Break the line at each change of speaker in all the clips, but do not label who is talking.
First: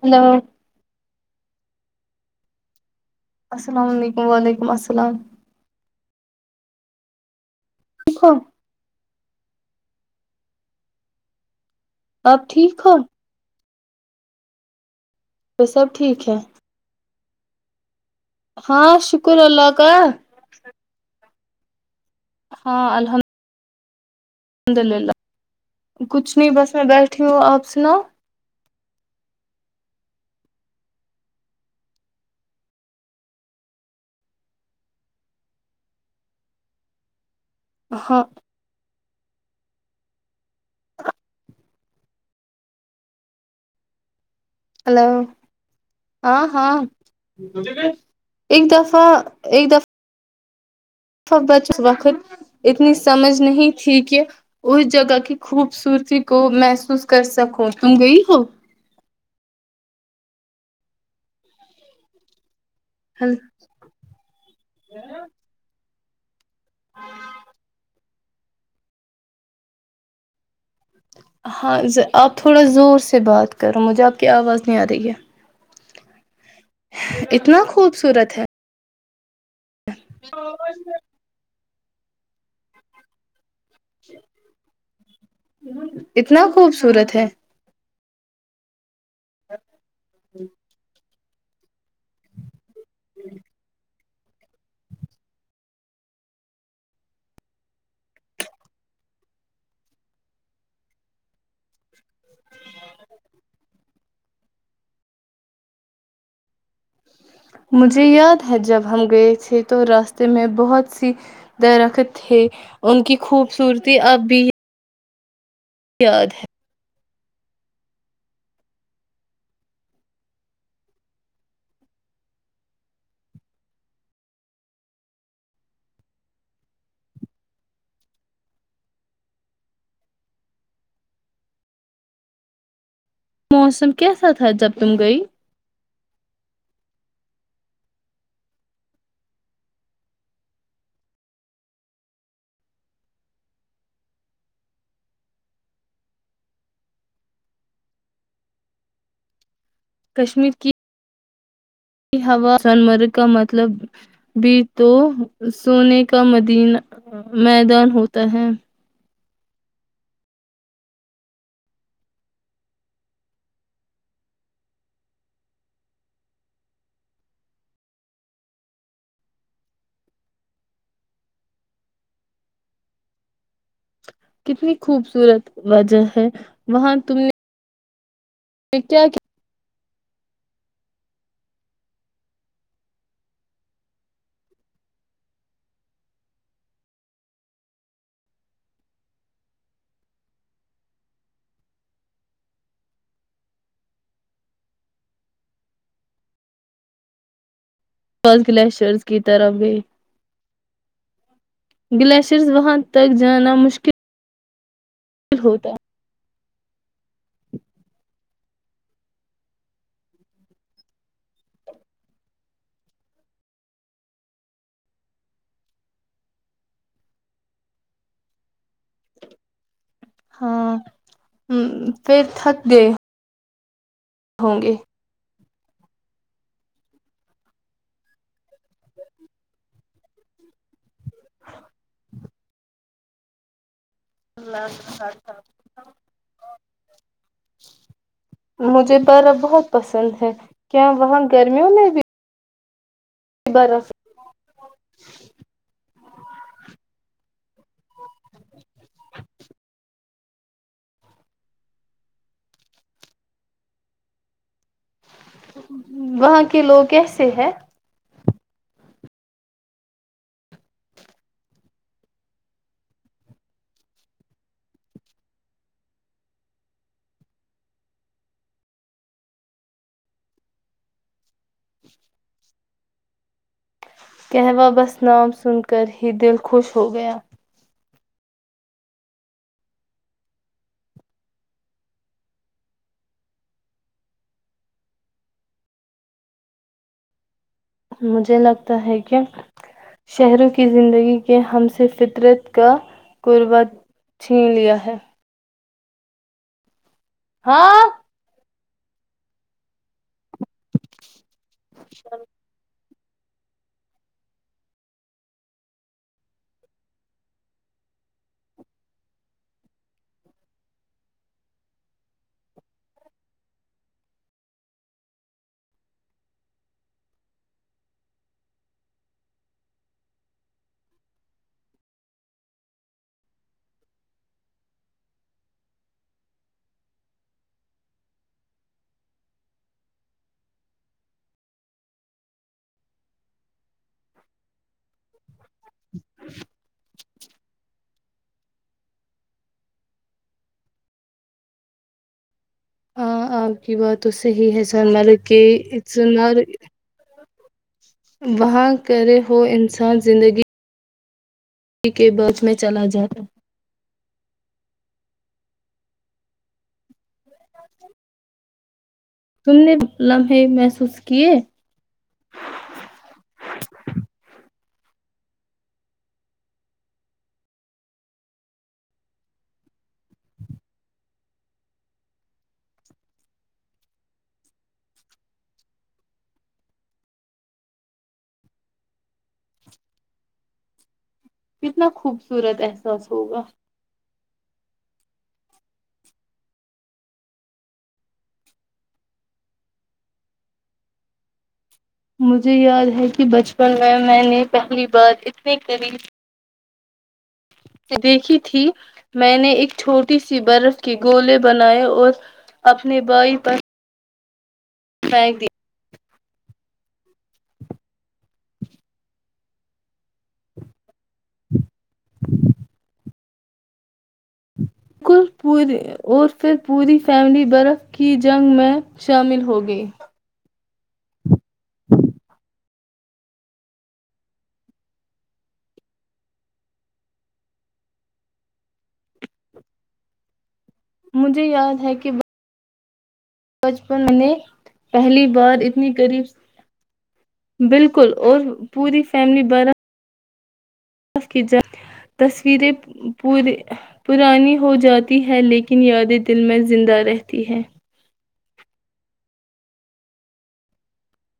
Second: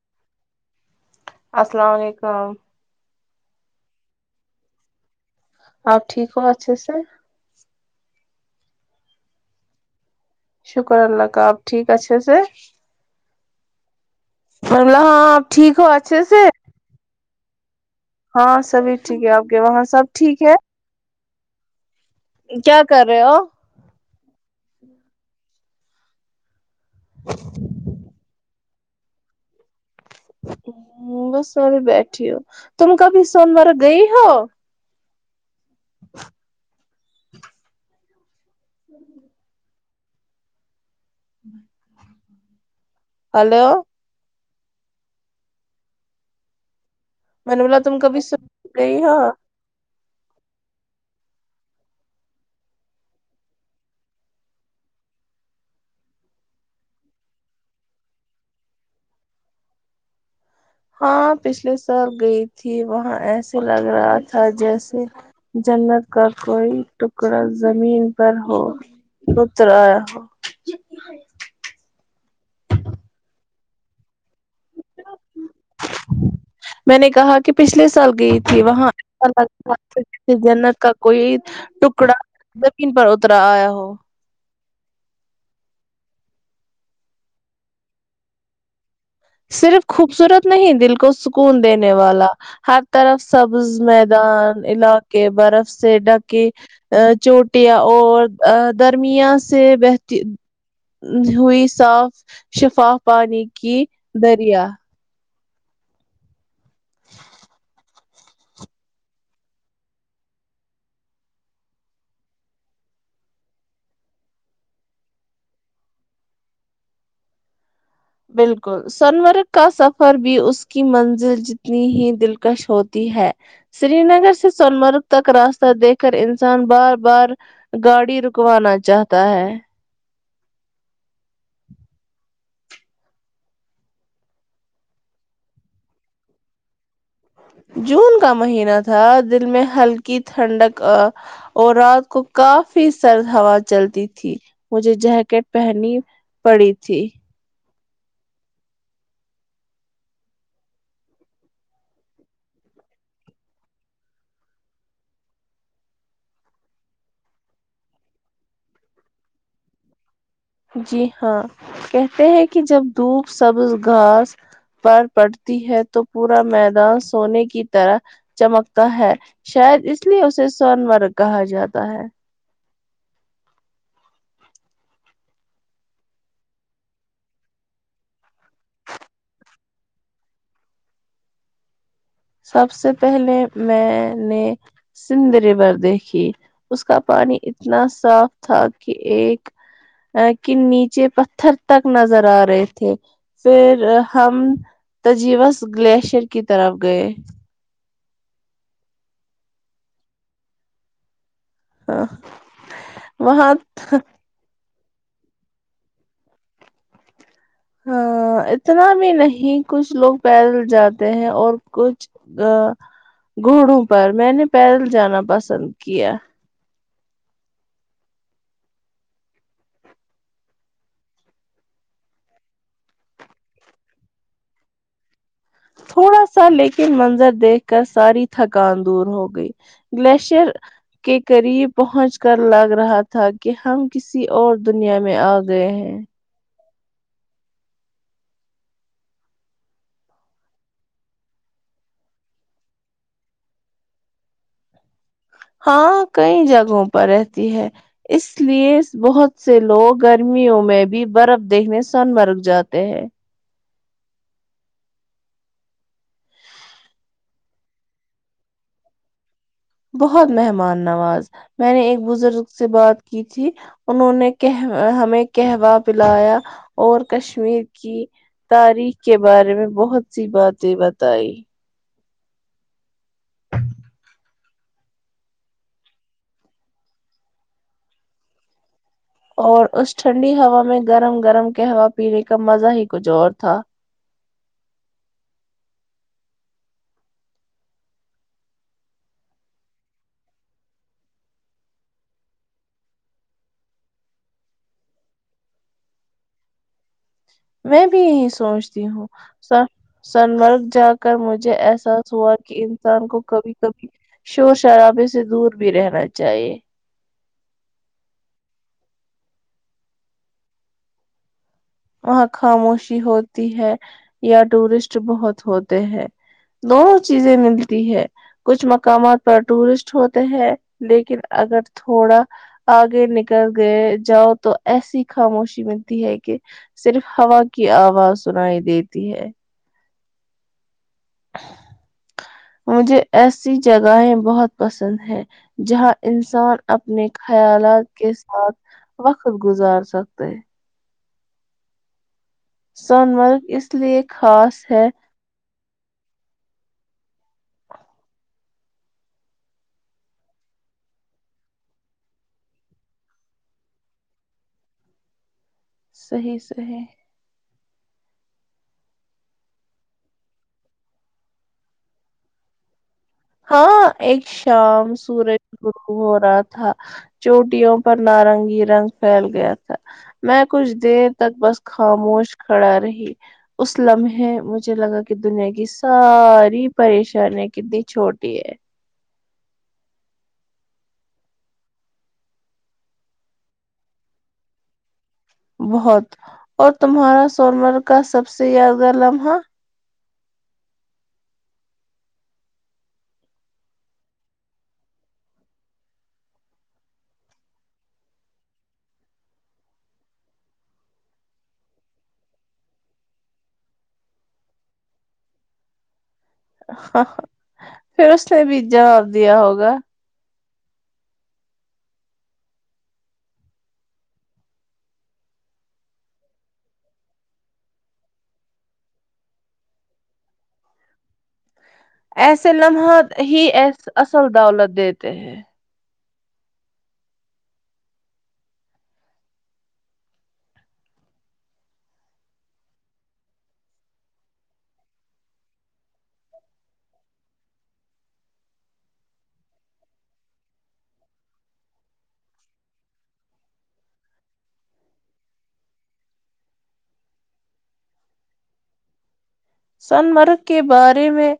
hello
السلام علیکم
السلام علیکم وعلیکم السلام
آب ٹھیک ہو اچھے سے
ٹھیک ہو
شکر اللہ کا آپ ٹھیک اچ سر
آپ ٹھیک ہو
ہاں لہ ہاں آپ
وہ
ٹھیک ہو
سب
اچھے
ہے
سے ہاں سبھی ٹھیک ہے
شکر
آپ کے
اللہ
وہاں
کا
سب ٹھیک ہے کیا
ہاں
کر رہے ہو
الحمد للہ کچھ نہیں بس میں بیٹھی ہوں آپ سناؤ
بس سی بیٹھی ہو تم کبھی سوموار گئی ہو
ہاں ہ [inaudible]
ہلو
ہلو ہاں ہاں
میں نے بولا تم کبھی
ایک
سونمرگ گئی
دفعہ
ہو
ایک دفہ بچ اس وقت اتنی سمجھ نہیں تھی کہ اس جگہ کی خوبصورتی کو محسوس کرسکوں تم گئی ہو
ہاں پچھلے سال گئی تھی وہاں ایسے لگ رہا تھا جیسے جنت کا کوئی ٹکڑا زمین پر ہو اتر آیا ہو
ہاں آپ تھوڑا زور سے بات کر رہا مجھے آپ کی آواز نہیں آ رہی ہے
میں نے کہا کہ
اتنا
پچھلے سال
خوبصورت
گئی
ہے
تھی وہاں ال [inaudible] کسی جنک کا کوئی ٹکڑا زمین پر اترا آیا ہو
اتنا خوبصورت ہے
صرف خوبصورت نہیں دل کو کون دینے والا ہر طرف سبز میں دان علاقے برف سے ڈکی چوٹیاں اور درمیا سے بہتی ہوئی صاف شفاف پانی کی دریا
مجھے یاد ہے جب ہم گئے تھے تو راستے میں بہت سی درخت تھے ان کی خوبصورتی اب بھی یاد ہے
بالکل سون مرگ کا سفر بھی اس کی منزل جتنی ہی دلکش ہوتی ہے سری نگر سے سون مرگ تک راستہ دیکھ کر انسان بار بار گاڑی رکوانا چاہتا ہے
موسم کی سات تھا جب تم گے
جون کا مہینہ تھا دل میں ہلکی ٹھنڈک اور رات کو کافی سرد ہوا چلتی تھی مجھے جیکٹ پہنی پڑی تھی
کشمیر کی یہی ہوا جان مرگ کا مطلب بھی تو سونے کا م میدان ہوتا ہے
جی ہاں کہتے ہیں کہ جب دھوپ سبز گھاس پر پڑتی ہے تو پورا میدان سونے کی طرح چمکتا ہے شاید اس لیے اسے سن مرگ کہا جاتا ہے
کتنی خوبصورت وجہ ہے وہاں تم نے کیا کیا
سب سے پہلے میں نے سندھ ریور دیکھی اس کا پانی اتنا صاف تھا کہ ایک کے نیچے پتھر تک نظر آ رہے تھے پھر ہم تجوس گلیشر کی طرف گئے
فس گلیشرز کی طرف گئے گلیشئرز وہاں تک
وہاں
جانا مشکل ہوتا
ہاں اتنا بھی نہیں کچھ لوگ پیدل جاتے ہیں اور کچھ ا گھڑوں پر میں نے پیدل جانا پسند کیا
ہاں پھر تھک گ ہوں گے
تھوڑا سا لیکن منظر دیکھ کر ساری تھکان دور ہو گئی گلیشر کے قریب پہنچ کر لگ رہا تھا تاکے ہم کسی اور دنیا میں آ گئے ہیں
مجھے بارہ بہت پسند ہے کیا وہاں گرمیوں میں بھی برا
ہاں کئی جگہوں پر اس لیے بہت سے لوگ گرمیوں میں بھی برف دیکھنے سن مرگ جاتے ہیں
وہاں کے لوگ کیسے ہے
بہت مہمان نواز میں نے ایک بزرگ سے بات کی تھی انہوں نے کہ ہمیں کہوہ پلایا اور کشمیر کی تاریخ کے بارے میں بہت سی باتیں بتائی
کہہوہ بس نام سن کر ہی دل خوش ہو گیا
اور اس ٹھنڈی ہوا میں گرم گرم کے ہوا پینے کا مزہ ہی کچھ اور تھا
مجھے لگتا ہے کہ شہروں کی زندگی کے ہم سے فطرت کا قربا چھین لیا ہے ہاں
میں بھی یہی سوچتی جی ہوں سر سنمرگ جا کر مجھے احساس ہوا کہ ان انسان کو کبھی کبھی شور شرابے سے دور بھی رہنا چاہیے وہاں خاموشی ہوتی ہے یا ٹورسٹ بہت ہوتے ہیں دونوں چیزیں ملتی ہے کچھ مقامات پر ٹورسٹ ہوتے ہیں لیکن اگر تھوڑا آگے نکل گئے جاؤ تو ایسی خاموشی ملتی ہے کہ صرف ہوا کی آواز سنائی دیتی ہے مجھے ایسی جگہیں بہت پسند ہے جہاں انسان اپنے خیالات کے ساتھ وقت گزار سکتے
ہاں
سونمرگ
آپ
اس
کی بات
لیے
تو صحیح ہے
خاص
سنر کے وہاں کرے ہو انسان زندگی پ کے بچ میں چلا جاتا
صحی صحی
تم نے لمحے محسوس کیے
ہاں ایک شام سورج گرو ہو رہا تھا چوٹیوں پر نارنگی رنگ پھیل گیا تھا میں کچھ دیر تک بس خاموش کھڑا رہی اس لمحے مجھے لگا کہ دنیا کی ساری پریشانی کی د چھوٹی ہے
کتنا خوبصورت احساس ہوگا
بہت اور تمہارا سون مرگ کا سب سے یادگار لمحہ
مجھے یاد ہے کہ بچپن میں میں نے پہلی بار اتنے قریب دیکھی تھی میں نے ایک چھوٹی سی برف کے گولے بنائے اور اپنے بھائی پر ف د
ہ پھر اس نے بھی جواب دیا ہوگا
کل اور پھر پوری فیملی برف کی جنگ میں شامل ہو گئی
ایسے لمحہ ہی اصل دولت دیتے ہیں
مجھے یاد ہے کہ بچپن نے پہلی بار اتنی قریب بالکل اور پوری فیملی بارہ تصویریں پرانی ہو جاتی ہیں لیکن یادیں دل میں زندہ رہتی ہیں
سنمرگ کے بارے میں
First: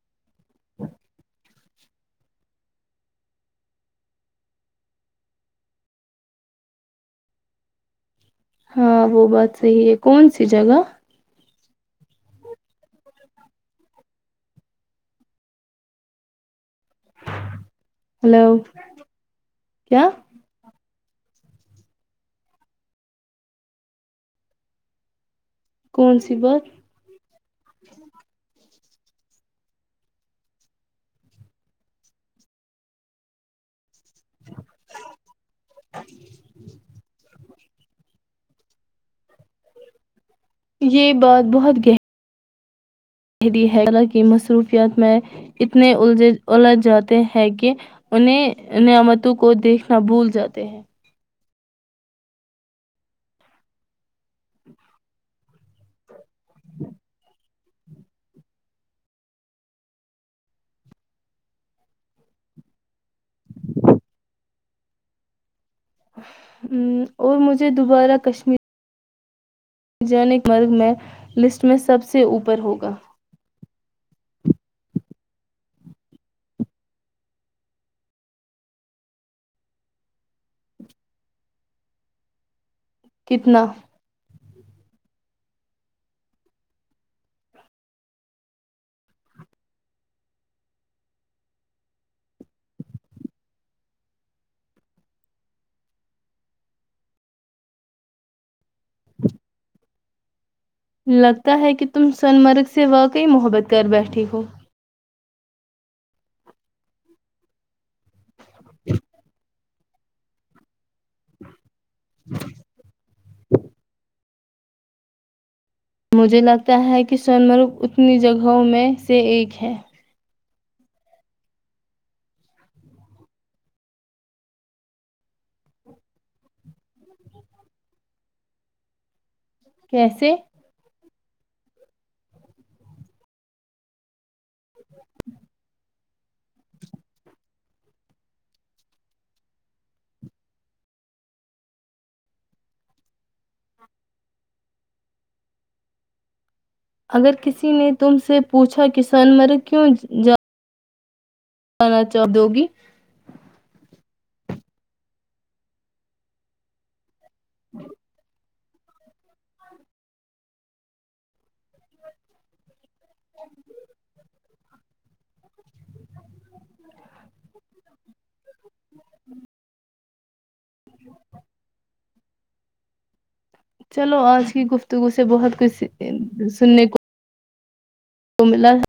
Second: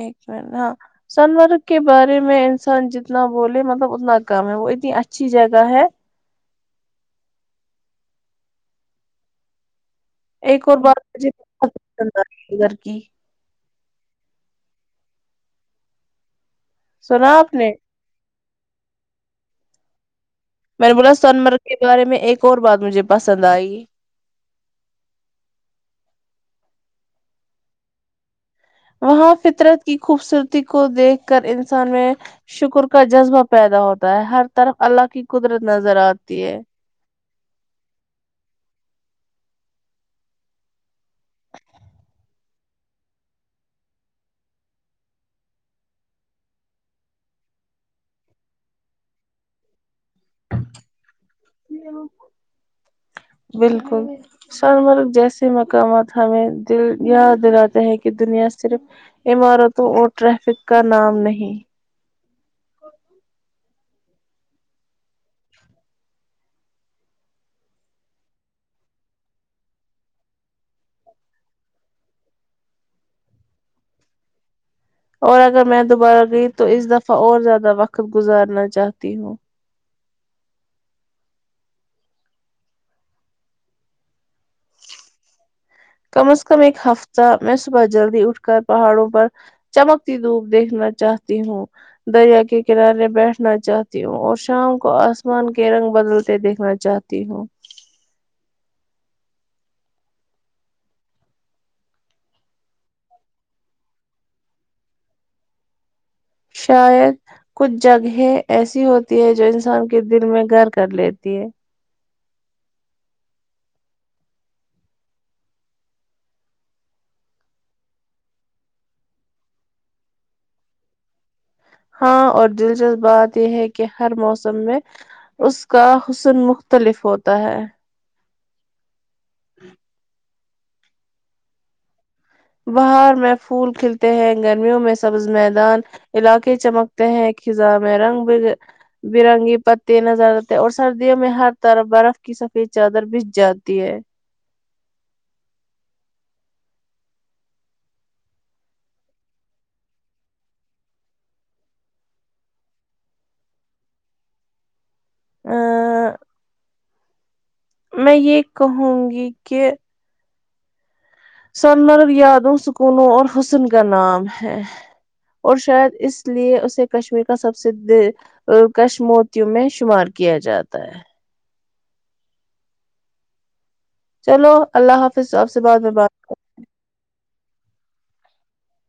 ایک ہاں شنوار کے بارے میں انسان جتنا بولے مطلب اتنا کم ہے وہ اتنی اچھی جگہ ہے
ہاں وہ بات صحی ہے کون سی
ایک اور
جگہ
بار بے ک گھر کی سنا آپ نے
ہلو کیا
میں بولا سن مرگ کے بارے میں ایک اور بات مجھے پسند آئی
کون سی بات
وہاں فطرت کی خوبصورتی کو دیکھ کر انسان میں شکر کا جذبہ پیدا ہوتا ہوتا ہر طرف اللہ کی قدرت نظر آتی ہے
یہ بات بہت گہری شحریی حیر کی مصروفیات میں اتنے الجھ جاتے ہیں کہ انہیں نعمتوں کو دیکھنا بھول جاتے ہیں
بالکل سون مرگ جیسے مقامات ہمیں دل یا دل ہے کہ دنیا صرف عمارتوں اور ٹریفک کا نام نہیں
ہ اور مجھے دوبارہ کشمیر جینک مرگ میں لسٹ میں سب سے اوپر ہوگا
اور اگر میں دوبارہ گئی تو اس دفعہ اور زیادہ وقت گزارنا چاہتی ہوں
کتنا
کم از کم ایک ہفتہ میں صبح جلدی اٹھ کر پہاڑوں پر چمکتی دھوپ دیکھنا چاہتی ہوں دریا کے کنارے بیٹھنا چاہتی ہوں اور شام کو آسمان کے رنگ بدلتے دیکھنا چاہتی ہوں
لگتا ہے کہ تم سنمرگ سے واقعی محبت کر بیٹھے ہو
شاید کچھ جگہیں ایسی ہوتی ہے جو انسان دن میں گھر کا کر لیتی ہے
[inaudible] مجھے لگتا ہے کہ سونمرگ اتنی جگہوں میں سے ایک ہے
ہاں اور دلچسپ بات یہ ہے کہ ہر موسم میں اس کا حسن مختلف ہوتا ہے
کیسے
بہار میں پھول کھلتے ہیں گرمیوں میں سبز میدان علاقے چمکتے ہیں خزاں میں رنگ ب برنگی پتے نظر آتے ہیں اور سردیوں میں ہر طرف برف کی سفید چادر بج جاتی ہے
اگر کسی نے تم سے پوچھا کہ سونمرگ کیوں جا انا چپ د گی
آ [inaudible] میں یہ کہوں گی کہہ سن مر یادم س کونوں اور حسن کا نام ہے اور شاید اس لیے اسے کشمیر کا سب سے کشموتیوں میں شمار کیا جاتا ت [inaudible]
چلو آج کی
اللہ
گفتگو سے
حافظ آپ
بہت
بعد
کچھ
میں بات
سننے کو وہ ملا ہے